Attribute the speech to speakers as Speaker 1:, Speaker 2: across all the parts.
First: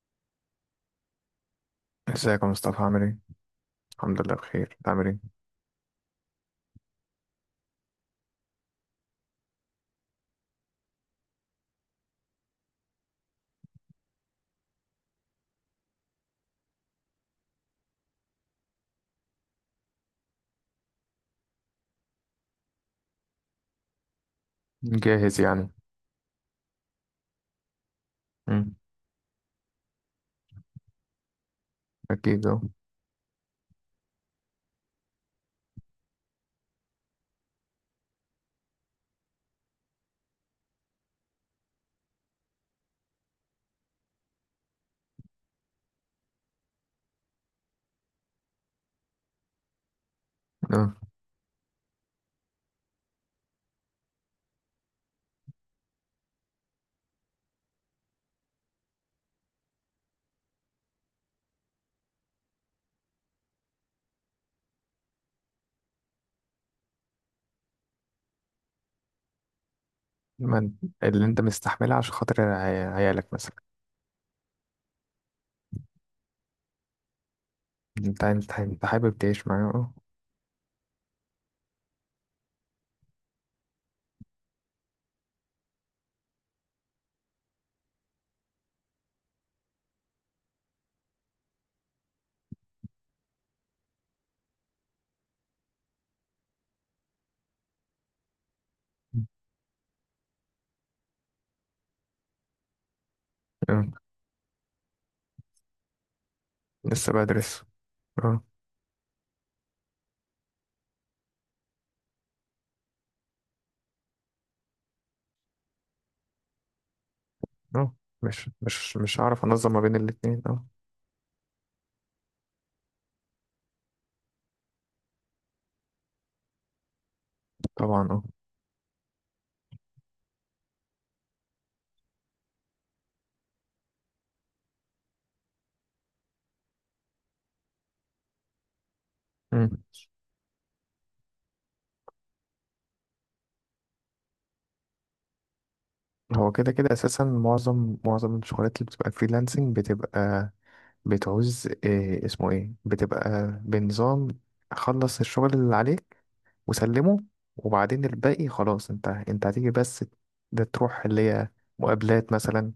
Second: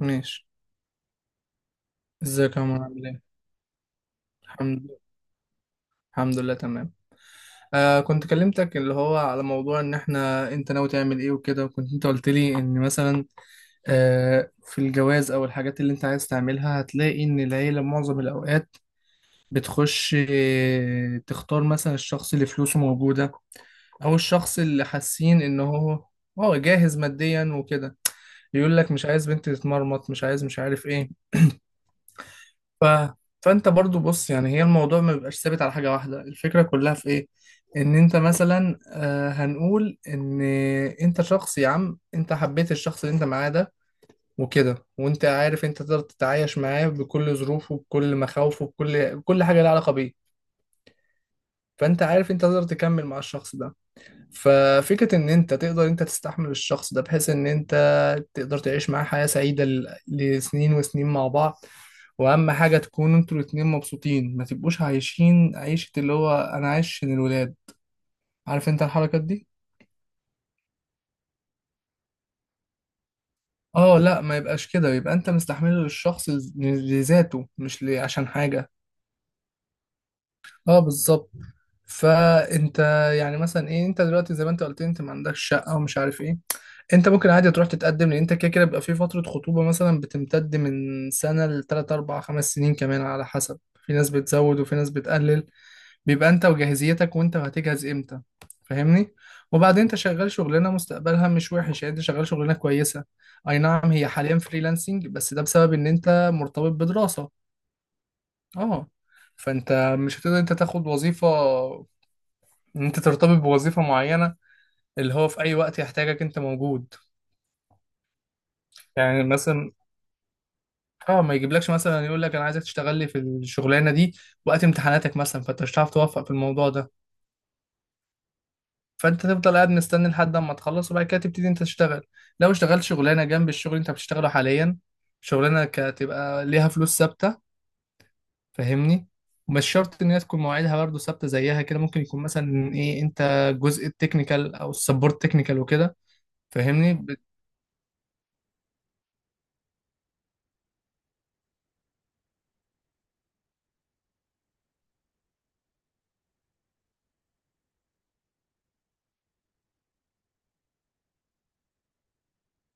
Speaker 1: ماشي.
Speaker 2: ازيك يا
Speaker 1: ازيك يا
Speaker 2: مصطفى،
Speaker 1: عمر؟
Speaker 2: عامل
Speaker 1: عامل
Speaker 2: ايه؟
Speaker 1: ايه؟
Speaker 2: الحمد لله، بخير.
Speaker 1: الحمد
Speaker 2: انت
Speaker 1: لله.
Speaker 2: عامل ايه؟
Speaker 1: الحمد لله تمام. آه، كنت كلمتك اللي هو على موضوع ان احنا انت ناوي تعمل ايه وكده، وكنت انت قلت لي ان مثلا في الجواز او الحاجات اللي انت عايز تعملها هتلاقي ان العيلة معظم الاوقات بتخش، تختار مثلا الشخص اللي فلوسه موجودة، او الشخص اللي
Speaker 2: جاهز
Speaker 1: حاسين ان
Speaker 2: يعني.
Speaker 1: هو جاهز ماديا وكده.
Speaker 2: امم.
Speaker 1: يقول لك مش عايز بنت تتمرمط، مش عايز، مش عارف ايه.
Speaker 2: اكيد اه.
Speaker 1: ف... فانت برضو بص، يعني هي الموضوع ما بيبقاش ثابت على حاجة واحدة. الفكرة كلها في ايه؟ ان انت مثلا، هنقول ان انت شخص، يا عم انت حبيت الشخص اللي انت معاه ده وكده، وانت عارف انت تقدر تتعايش معاه بكل ظروفه، بكل مخاوفه، بكل كل حاجة لها علاقة بيه.
Speaker 2: اه.
Speaker 1: فانت عارف انت تقدر تكمل مع الشخص ده. ففكرة إن أنت تقدر أنت تستحمل الشخص ده بحيث إن أنت تقدر تعيش معاه حياة سعيدة لسنين وسنين مع بعض. وأهم حاجة تكونوا أنتوا الاتنين مبسوطين، ما تبقوش عايشين عيشة اللي هو أنا عايش عشان الولاد. عارف أنت الحركات دي؟
Speaker 2: اللي انت مستحملها عشان خاطر عيالك مثلا.
Speaker 1: اه، لا ما يبقاش كده، يبقى انت مستحمله للشخص لذاته، مش
Speaker 2: انت
Speaker 1: عشان
Speaker 2: انت
Speaker 1: حاجة.
Speaker 2: انت حابب تعيش معايا، اه.
Speaker 1: اه بالظبط. فانت يعني مثلا ايه، انت دلوقتي زي ما انت قلت انت ما عندكش شقة ومش عارف ايه، انت ممكن عادي تروح تتقدم، لان انت كده كده بيبقى في فترة خطوبة مثلا بتمتد من سنة لتلات اربع خمس سنين كمان على حسب. في ناس بتزود وفي ناس بتقلل. بيبقى انت وجاهزيتك، وانت هتجهز امتى. فاهمني. وبعدين انت شغال شغلانة مستقبلها مش وحش، يعني انت شغال شغلانة كويسة. اي
Speaker 2: اه،
Speaker 1: نعم هي حاليا فريلانسنج، بس ده بسبب ان انت مرتبط
Speaker 2: لسه
Speaker 1: بدراسة.
Speaker 2: بدرس. اه.
Speaker 1: اه. فانت مش هتقدر انت تاخد وظيفة، ان انت ترتبط بوظيفة معينة، اللي هو في اي وقت يحتاجك انت موجود.
Speaker 2: اه، مش
Speaker 1: يعني
Speaker 2: هعرف انظم
Speaker 1: مثلا
Speaker 2: ما بين الاتنين، اه.
Speaker 1: اه، ما يجيبلكش مثلا يقول لك انا عايزك تشتغل لي في الشغلانه دي وقت امتحاناتك مثلا، فانت مش هتعرف توفق في الموضوع ده.
Speaker 2: طبعا اه.
Speaker 1: فانت تفضل قاعد مستني لحد اما تخلص، وبعد كده تبتدي انت تشتغل. لو اشتغلت شغلانه جنب الشغل اللي انت بتشتغله حاليا، شغلانه هتبقى ليها فلوس ثابته، فاهمني؟ مش
Speaker 2: مم.
Speaker 1: شرط ان هي تكون مواعيدها برضه ثابته زيها كده، ممكن يكون مثلا ايه، انت جزء التكنيكال او السبورت تكنيكال وكده.
Speaker 2: هو كده كده
Speaker 1: فاهمني؟
Speaker 2: اساسا معظم الشغلات اللي بتبقى فريلانسنج بتبقى بتعوز إيه اسمه ايه، بتبقى بنظام: خلص الشغل اللي عليك، وسلمه، وبعدين الباقي خلاص. انت هتيجي بس ده تروح اللي هي مقابلات مثلا،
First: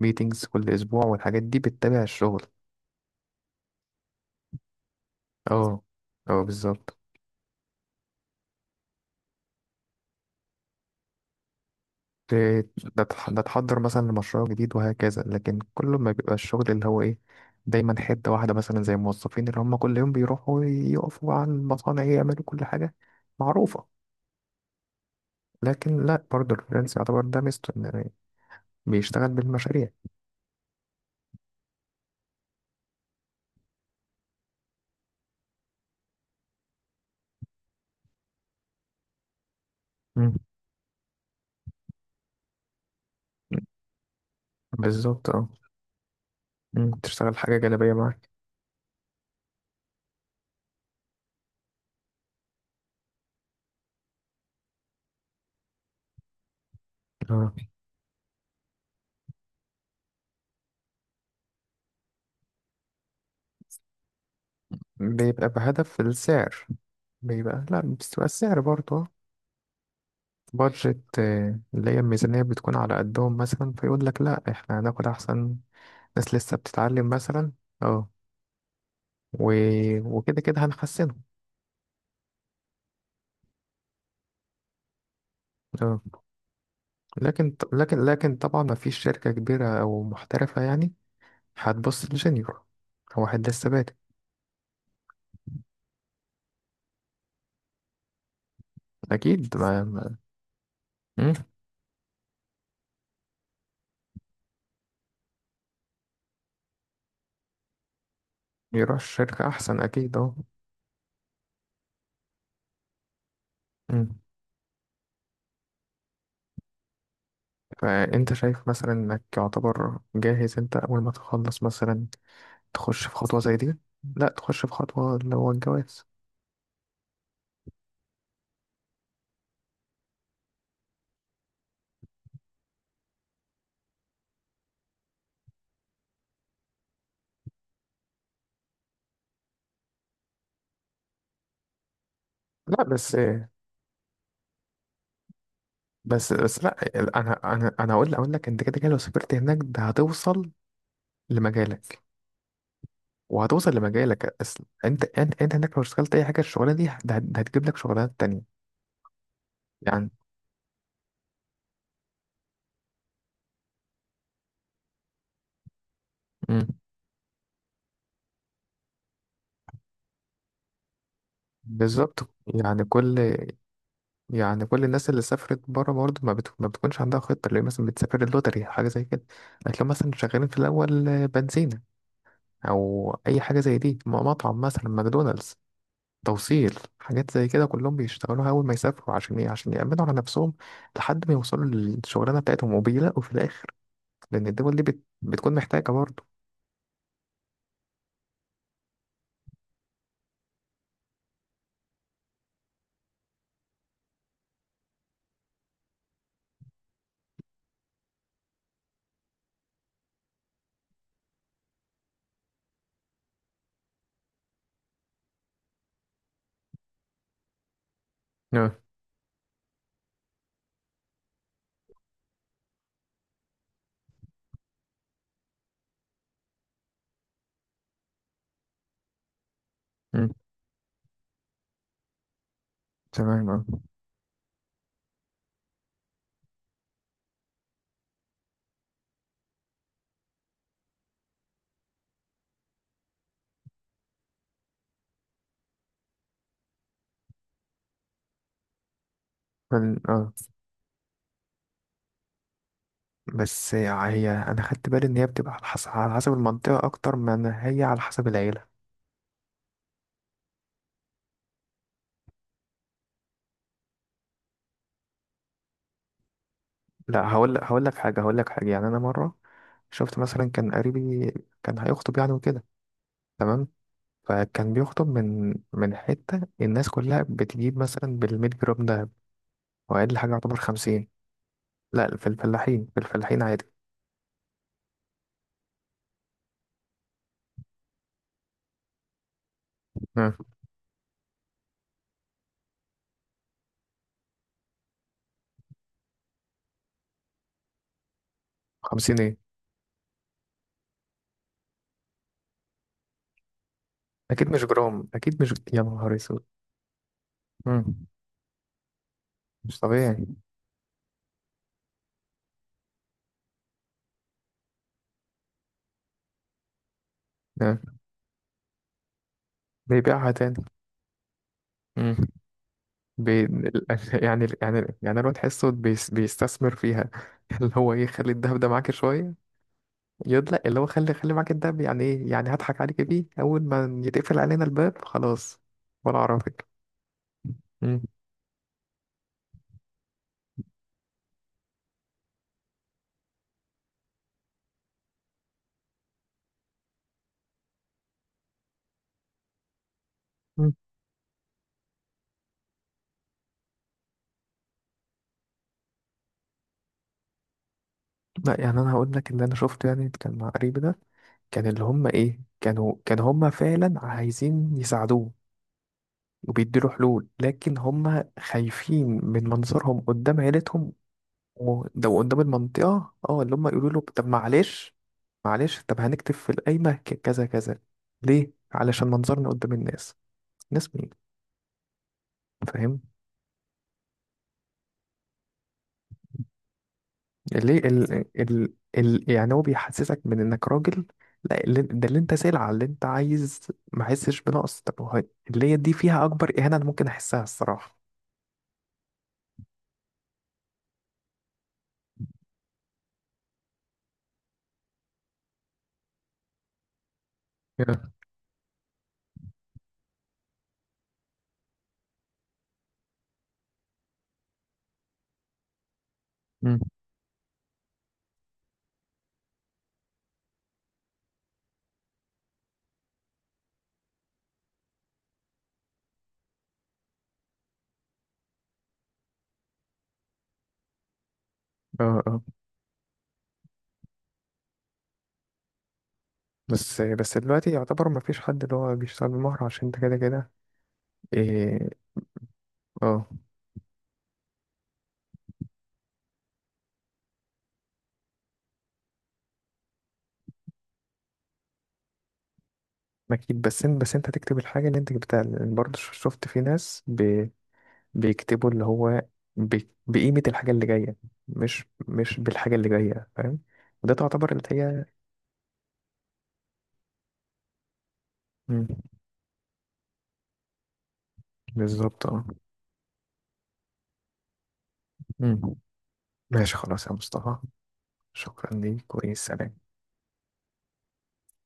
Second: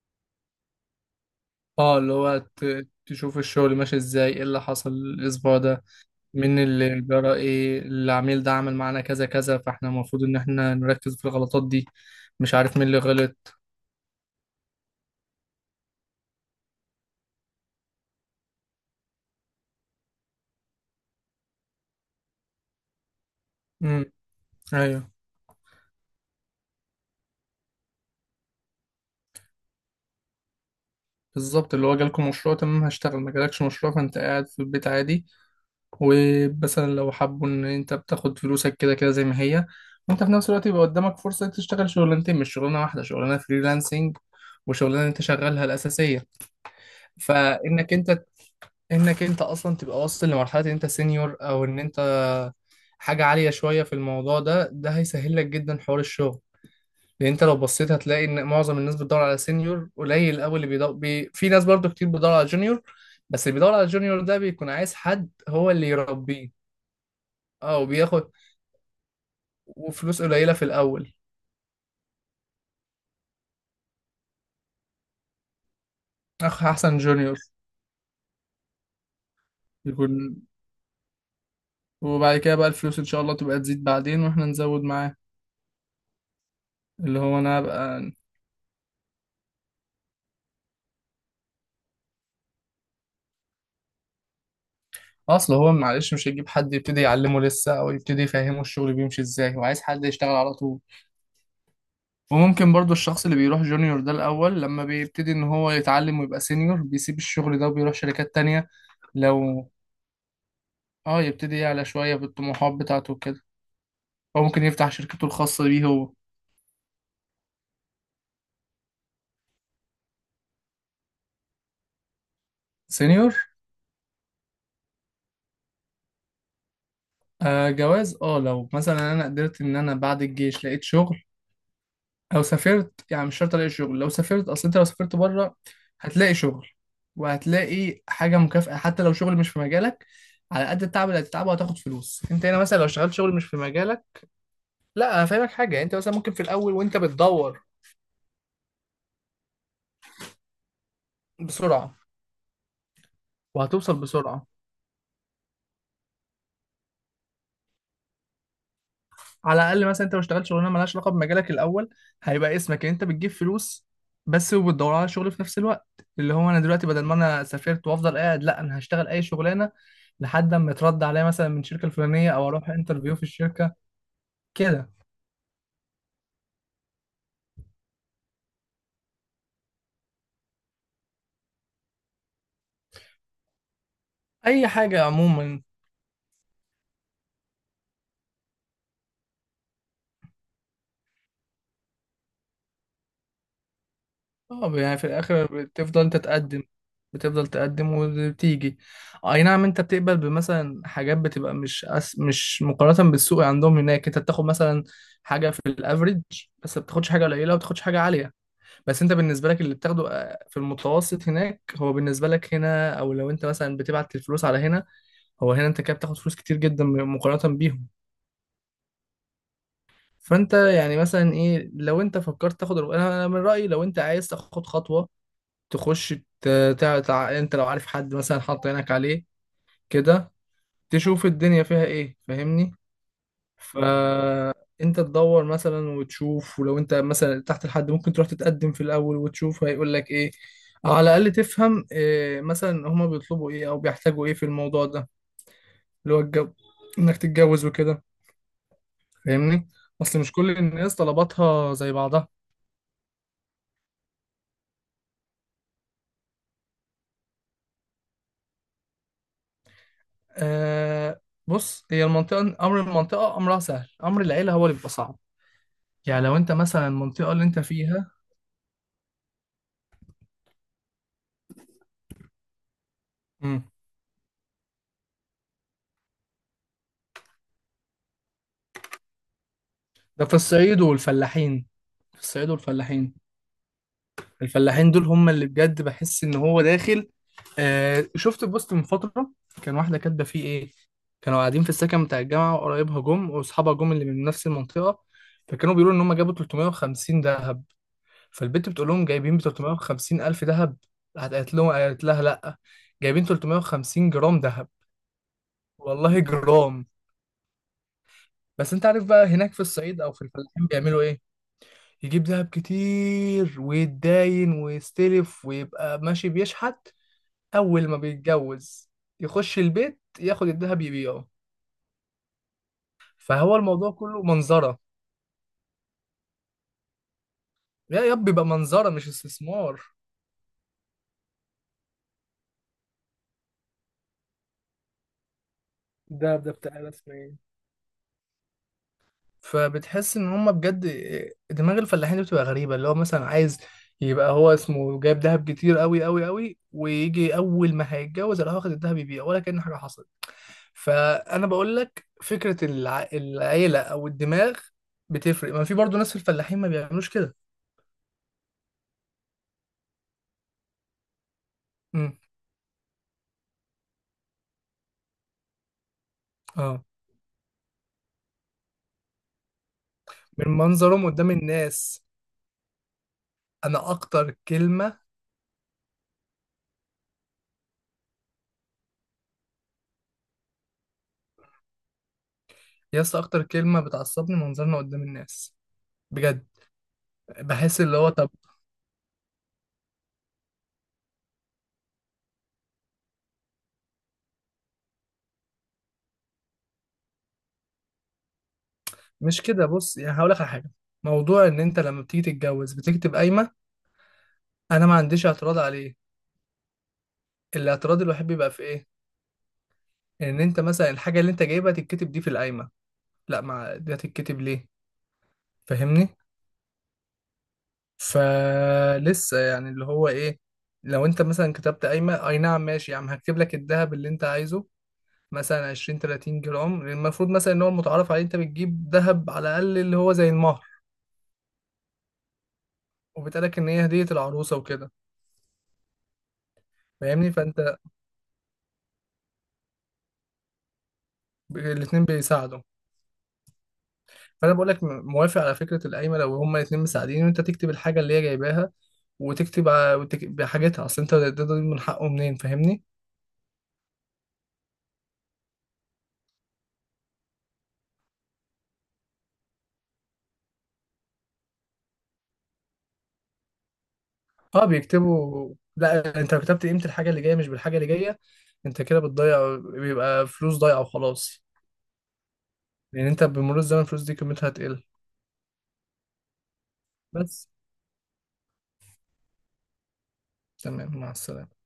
Speaker 2: ميتينجز كل اسبوع، والحاجات دي
Speaker 1: اه،
Speaker 2: بتتابع
Speaker 1: اللي هو
Speaker 2: الشغل.
Speaker 1: تشوف الشغل ماشي ازاي، ايه اللي حصل الاسبوع
Speaker 2: اه.
Speaker 1: ده،
Speaker 2: اه،
Speaker 1: من
Speaker 2: بالظبط.
Speaker 1: اللي جرى ايه، العميل ده عمل معانا كذا كذا، فاحنا المفروض ان احنا نركز في الغلطات دي،
Speaker 2: ت-
Speaker 1: مش عارف مين اللي
Speaker 2: ده
Speaker 1: غلط.
Speaker 2: تحضر مثلا لمشروع جديد، وهكذا. لكن كل ما بيبقى الشغل اللي هو ايه، دايما حتة واحدة، مثلا زي الموظفين اللي هم كل يوم بيروحوا يقفوا عن المصانع، يعملوا كل حاجة معروفة.
Speaker 1: امم ايوه،
Speaker 2: لكن لا، برضه الفريلانس يعتبر ده ميزته، إن بيشتغل بالمشاريع.
Speaker 1: بالظبط، اللي هو جالكم مشروع تمام هشتغل، ما جالكش مشروع فانت قاعد في البيت عادي. ومثلا لو حابوا ان انت بتاخد فلوسك كده كده زي ما هي، وانت في
Speaker 2: مم.
Speaker 1: نفس الوقت، يبقى قدامك فرصة تشتغل شغلانتين مش شغلانة واحدة: شغلانة فريلانسنج وشغلانة انت
Speaker 2: بالظبط اه.
Speaker 1: شغالها الأساسية.
Speaker 2: مم، تشتغل حاجة جانبية
Speaker 1: فإنك
Speaker 2: معاك.
Speaker 1: انك انت اصلا تبقى واصل لمرحلة ان انت سينيور، او ان انت حاجة عالية شوية في الموضوع ده، ده هيسهل لك جدا حوار الشغل. لأن أنت
Speaker 2: اه.
Speaker 1: لو بصيت هتلاقي إن معظم الناس بتدور على سينيور قليل أوي اللي بيدور في ناس برضو كتير بتدور على جونيور، بس اللي بيدور على جونيور ده بيكون عايز حد
Speaker 2: بيبقى
Speaker 1: هو اللي
Speaker 2: بهدف
Speaker 1: يربيه.
Speaker 2: السعر. بيبقى
Speaker 1: اه،
Speaker 2: لا، بتبقى
Speaker 1: وبياخد
Speaker 2: السعر برضه
Speaker 1: وفلوس قليلة في الأول.
Speaker 2: بادجت، اللي هي الميزانية، بتكون على قدهم، مثلا فيقول لك: لا، احنا هناخد أحسن ناس لسه
Speaker 1: أخ، أحسن
Speaker 2: بتتعلم
Speaker 1: جونيور
Speaker 2: مثلا. اه. و...
Speaker 1: يكون.
Speaker 2: وكده كده هنحسنه.
Speaker 1: وبعد كده بقى الفلوس إن شاء الله تبقى تزيد بعدين وإحنا نزود معاه،
Speaker 2: اه.
Speaker 1: اللي هو
Speaker 2: لكن
Speaker 1: أنا
Speaker 2: لكن
Speaker 1: أبقى.
Speaker 2: لكن طبعا ما فيش شركة كبيرة أو محترفة يعني، هتبص لجونيور. هو واحد لسه بادئ.
Speaker 1: أصل هو معلش مش هيجيب حد يبتدي يعلمه لسه أو يبتدي يفهمه الشغل بيمشي
Speaker 2: أكيد
Speaker 1: إزاي، هو عايز
Speaker 2: ما,
Speaker 1: حد
Speaker 2: ما...
Speaker 1: يشتغل على طول.
Speaker 2: مم،
Speaker 1: وممكن برضو الشخص اللي بيروح جونيور ده الأول، لما بيبتدي إن هو يتعلم ويبقى سينيور، بيسيب الشغل ده وبيروح شركات تانية.
Speaker 2: يروح شركة
Speaker 1: لو
Speaker 2: أحسن أكيد اه.
Speaker 1: آه، يبتدي يعلى شوية بالطموحات بتاعته وكده،
Speaker 2: مم.
Speaker 1: أو ممكن يفتح شركته الخاصة بيه هو.
Speaker 2: فأنت شايف مثلا إنك يعتبر جاهز أنت أول ما تخلص مثلا، تخش في
Speaker 1: سينيور.
Speaker 2: خطوة زي دي؟ لا، تخش في خطوة اللي هو الجواز.
Speaker 1: آه جواز، آه، لو مثلا أنا قدرت إن أنا بعد الجيش لقيت شغل، أو سافرت، يعني مش شرط ألاقي شغل لو سافرت. أصل أنت لو سافرت بره هتلاقي شغل، وهتلاقي حاجة مكافأة حتى لو شغل مش في مجالك. على قد التعب اللي هتتعبه هتاخد فلوس. أنت هنا مثلا
Speaker 2: لا.
Speaker 1: لو اشتغلت
Speaker 2: بس
Speaker 1: شغل مش في مجالك، لا انا فاهمك حاجه، يعني انت مثلا
Speaker 2: بس
Speaker 1: ممكن في
Speaker 2: بس
Speaker 1: الاول
Speaker 2: لا.
Speaker 1: وانت
Speaker 2: أنا
Speaker 1: بتدور
Speaker 2: أنا أنا أقول لك، أنت كده كده لو سافرت هناك، ده هتوصل
Speaker 1: بسرعه،
Speaker 2: لمجالك، وهتوصل
Speaker 1: وهتوصل
Speaker 2: لمجالك.
Speaker 1: بسرعه.
Speaker 2: أصل أنت هناك لو اشتغلت أي حاجة، الشغلانة دي ده هتجيب لك شغلانات تانية،
Speaker 1: على الاقل مثلا
Speaker 2: يعني.
Speaker 1: انت ما اشتغلتش شغلانه مالهاش علاقه بمجالك الاول، هيبقى اسمك ان انت بتجيب فلوس بس، وبتدور على شغل في نفس الوقت. اللي هو انا
Speaker 2: مم.
Speaker 1: دلوقتي بدل ما انا سافرت وافضل قاعد، لا انا هشتغل اي شغلانه لحد اما يترد عليا مثلا من الشركه
Speaker 2: بالظبط.
Speaker 1: الفلانيه او اروح
Speaker 2: يعني
Speaker 1: انترفيو في
Speaker 2: كل
Speaker 1: الشركه.
Speaker 2: يعني كل
Speaker 1: كده.
Speaker 2: الناس اللي سافرت بره برضه ما بتكونش عندها خطة، اللي هي مثلا بتسافر اللوتري، حاجة زي كده. هتلاقيهم مثلا شغالين في الأول، بنزينة أو أي حاجة زي دي، مطعم
Speaker 1: اي
Speaker 2: مثلا،
Speaker 1: حاجه
Speaker 2: ماكدونالدز،
Speaker 1: عموما.
Speaker 2: توصيل، حاجات زي كده، كلهم بيشتغلوها أول ما يسافروا. عشان إيه؟ عشان يأمنوا على نفسهم لحد ما يوصلوا للشغلانة بتاعتهم، وبيلاقوا في الآخر، لأن
Speaker 1: اه،
Speaker 2: الدول دي
Speaker 1: يعني في
Speaker 2: بتكون
Speaker 1: الاخر
Speaker 2: محتاجة
Speaker 1: بتفضل
Speaker 2: برضه.
Speaker 1: تتقدم، بتفضل تقدم وبتيجي. اي نعم انت بتقبل بمثلا حاجات بتبقى مش مش مقارنة بالسوق عندهم هناك، انت بتاخد مثلا حاجة في الافريج، بس ما بتاخدش حاجة قليلة وما بتاخدش حاجة عالية. بس انت بالنسبة لك، اللي بتاخده، في المتوسط هناك، هو بالنسبة لك هنا، او لو انت مثلا بتبعت الفلوس على هنا، هو هنا انت كده بتاخد فلوس كتير جدا مقارنة بيهم.
Speaker 2: اه.
Speaker 1: فانت يعني مثلا ايه، لو انت فكرت تاخد، انا أنا من رأيي لو انت عايز تاخد خطوة، تخش. ت... انت لو عارف حد مثلا حاط عينك عليه
Speaker 2: مم.
Speaker 1: كده، تشوف الدنيا فيها ايه، فاهمني.
Speaker 2: تمام اه.
Speaker 1: فانت تدور مثلا وتشوف، ولو انت مثلا تحت الحد، ممكن تروح تتقدم في الاول وتشوف هيقول لك ايه. أو على الاقل تفهم إيه مثلا هما بيطلبوا ايه او بيحتاجوا ايه في الموضوع ده، اللي هو الجو انك تتجوز وكده، فاهمني.
Speaker 2: فال-
Speaker 1: اصل
Speaker 2: اه
Speaker 1: مش كل الناس طلباتها زي بعضها.
Speaker 2: بس هي أنا خدت بالي إن هي بتبقى على حسب، على حسب المنطقة أكتر من هي على حسب العيلة.
Speaker 1: آه، بص، هي المنطقة أمر، المنطقة أمرها سهل، أمر العيلة هو اللي بيبقى صعب. يعني لو انت مثلا
Speaker 2: لا،
Speaker 1: المنطقة اللي
Speaker 2: هقول
Speaker 1: انت
Speaker 2: هقول لك
Speaker 1: فيها.
Speaker 2: حاجة، يعني أنا مرة شفت مثلا، كان قريبي كان هيخطب يعني، وكده.
Speaker 1: امم.
Speaker 2: تمام. فكان بيخطب من حتة، الناس كلها بتجيب مثلا بـ100 جرام دهب، وأقل
Speaker 1: ده
Speaker 2: حاجة
Speaker 1: في
Speaker 2: يعتبر
Speaker 1: الصعيد
Speaker 2: 50.
Speaker 1: والفلاحين.
Speaker 2: لا،
Speaker 1: في
Speaker 2: في
Speaker 1: الصعيد
Speaker 2: الفلاحين، في
Speaker 1: والفلاحين،
Speaker 2: الفلاحين عادي.
Speaker 1: الفلاحين دول هم اللي بجد بحس ان هو داخل. آه، شفت بوست من فترة، كان واحدة كاتبة
Speaker 2: مم.
Speaker 1: فيه ايه، كانوا قاعدين في السكن بتاع الجامعة، وقرايبها جم واصحابها جم اللي من نفس المنطقة، فكانوا بيقولوا ان هم جابوا 350 ذهب. فالبنت بتقول لهم
Speaker 2: 50 ايه؟
Speaker 1: جايبين ب 350 الف ذهب. راحت قالت لهم، قالت لها لا، جايبين 350 جرام
Speaker 2: أكيد مش
Speaker 1: ذهب.
Speaker 2: جرام، أكيد مش، يا نهار
Speaker 1: والله
Speaker 2: أسود.
Speaker 1: جرام.
Speaker 2: مم.
Speaker 1: بس انت عارف بقى هناك في
Speaker 2: مش
Speaker 1: الصعيد او في
Speaker 2: طبيعي.
Speaker 1: الفلاحين بيعملوا ايه، يجيب دهب كتير ويتداين ويستلف، ويبقى ماشي بيشحت. أول
Speaker 2: مم.
Speaker 1: ما بيتجوز يخش البيت
Speaker 2: بيبيعها
Speaker 1: ياخد
Speaker 2: تاني.
Speaker 1: الدهب يبيعه.
Speaker 2: مم. بي...
Speaker 1: فهو
Speaker 2: ال-
Speaker 1: الموضوع كله
Speaker 2: يعني
Speaker 1: منظرة،
Speaker 2: يعني يعني الواد تحسه بيستثمر فيها اللي هو
Speaker 1: يا
Speaker 2: ايه،
Speaker 1: يب
Speaker 2: خلي
Speaker 1: بيبقى
Speaker 2: الدهب ده معاك
Speaker 1: منظرة مش
Speaker 2: شوية.
Speaker 1: استثمار.
Speaker 2: يقول: لا، اللي هو خلي معاك الدهب. يعني ايه؟ يعني هضحك عليك بيه اول ما يتقفل علينا الباب؟ خلاص ولا
Speaker 1: الدهب ده
Speaker 2: اعرفك.
Speaker 1: بتاع ناس، اسمه ايه،
Speaker 2: مم.
Speaker 1: فبتحس ان هما بجد. دماغ الفلاحين دي بتبقى غريبه، اللي هو مثلا عايز يبقى هو اسمه جايب دهب كتير قوي قوي قوي، ويجي اول ما هيتجوز يروح واخد الدهب يبيع ولا كأن حاجه حصلت.
Speaker 2: مم.
Speaker 1: فانا بقول لك فكره العيله او الدماغ بتفرق، ما في برضو ناس في الفلاحين ما بيعملوش كده.
Speaker 2: لا، يعني انا هقول لك اللي انا شفته، يعني كان مع قريبي ده. كان اللي هم
Speaker 1: امم.
Speaker 2: ايه، كانوا كان هم فعلا عايزين يساعدوه،
Speaker 1: اه،
Speaker 2: وبيديله حلول، لكن هم خايفين من منظرهم قدام
Speaker 1: من
Speaker 2: عيلتهم.
Speaker 1: منظرهم قدام الناس.
Speaker 2: وده قدام المنطقة، اللي هم يقولوا
Speaker 1: انا
Speaker 2: له: طب
Speaker 1: اكتر
Speaker 2: معلش،
Speaker 1: كلمه،
Speaker 2: معلش، طب هنكتب في القايمة كذا كذا. ليه؟ علشان منظرنا قدام الناس. ناس مين؟ فاهم.
Speaker 1: يا اسطى اكتر كلمه بتعصبني، منظرنا قدام الناس. بجد
Speaker 2: ليه؟
Speaker 1: بحس اللي هو طب.
Speaker 2: يعني هو بيحسسك من انك راجل. لا، ده اللي انت سلعة اللي انت عايز. ما احسش بنقص. طب هو اللي هي دي فيها اكبر اهانة انا ممكن احسها، الصراحة.
Speaker 1: مش كده، بص يعني هقول لك على حاجه. موضوع ان انت لما بتيجي تتجوز بتكتب قايمه، انا ما عنديش اعتراض عليه. الاعتراض
Speaker 2: كده.
Speaker 1: الوحيد بيبقى في ايه؟ ان انت مثلا الحاجه اللي انت جايبها تتكتب دي في القايمه، لا، ما دي هتتكتب ليه؟ فاهمني.
Speaker 2: مم.
Speaker 1: فلسه يعني اللي هو ايه، لو انت مثلا كتبت قايمه، اي نعم ماشي يا عم هكتب لك الذهب اللي انت عايزه، مثلا 20 30 جرام، المفروض مثلا ان هو المتعارف عليه انت بتجيب ذهب على الاقل، اللي هو زي المهر،
Speaker 2: اه. اه،
Speaker 1: وبتقالك ان هي هديه العروسه وكده.
Speaker 2: بس
Speaker 1: فاهمني.
Speaker 2: بس دلوقتي
Speaker 1: فانت
Speaker 2: يعتبر ما فيش حد اللي هو بيشتغل بمهر، عشان انت كده كده. ايه.
Speaker 1: الاتنين بيساعدوا.
Speaker 2: اه.
Speaker 1: فانا بقول لك موافق على فكره القايمه لو هما الاتنين مساعدين، وانت تكتب الحاجه اللي هي جايباها، وتكتب بحاجتها، اصل انت ده من حقه منين، فاهمني.
Speaker 2: اكيد. بس انت تكتب الحاجة اللي انت جبتها، لأن برضه شفت في ناس بيكتبوا اللي هو، بقيمة الحاجة اللي جاية، مش بالحاجة اللي جاية، فاهم. وده تعتبر اللي
Speaker 1: اه
Speaker 2: هي.
Speaker 1: بيكتبوا، لا انت لو كتبت قيمة الحاجة اللي جاية مش بالحاجة اللي جاية، انت
Speaker 2: مم.
Speaker 1: كده بتضيع، بيبقى فلوس ضايعة وخلاص.
Speaker 2: بالظبط اه.
Speaker 1: لان انت بمرور الزمن الفلوس دي قيمتها هتقل.
Speaker 2: مم. ماشي، خلاص يا
Speaker 1: بس.
Speaker 2: مصطفى، شكرا ليك، وسلام.
Speaker 1: تمام، مع السلامة.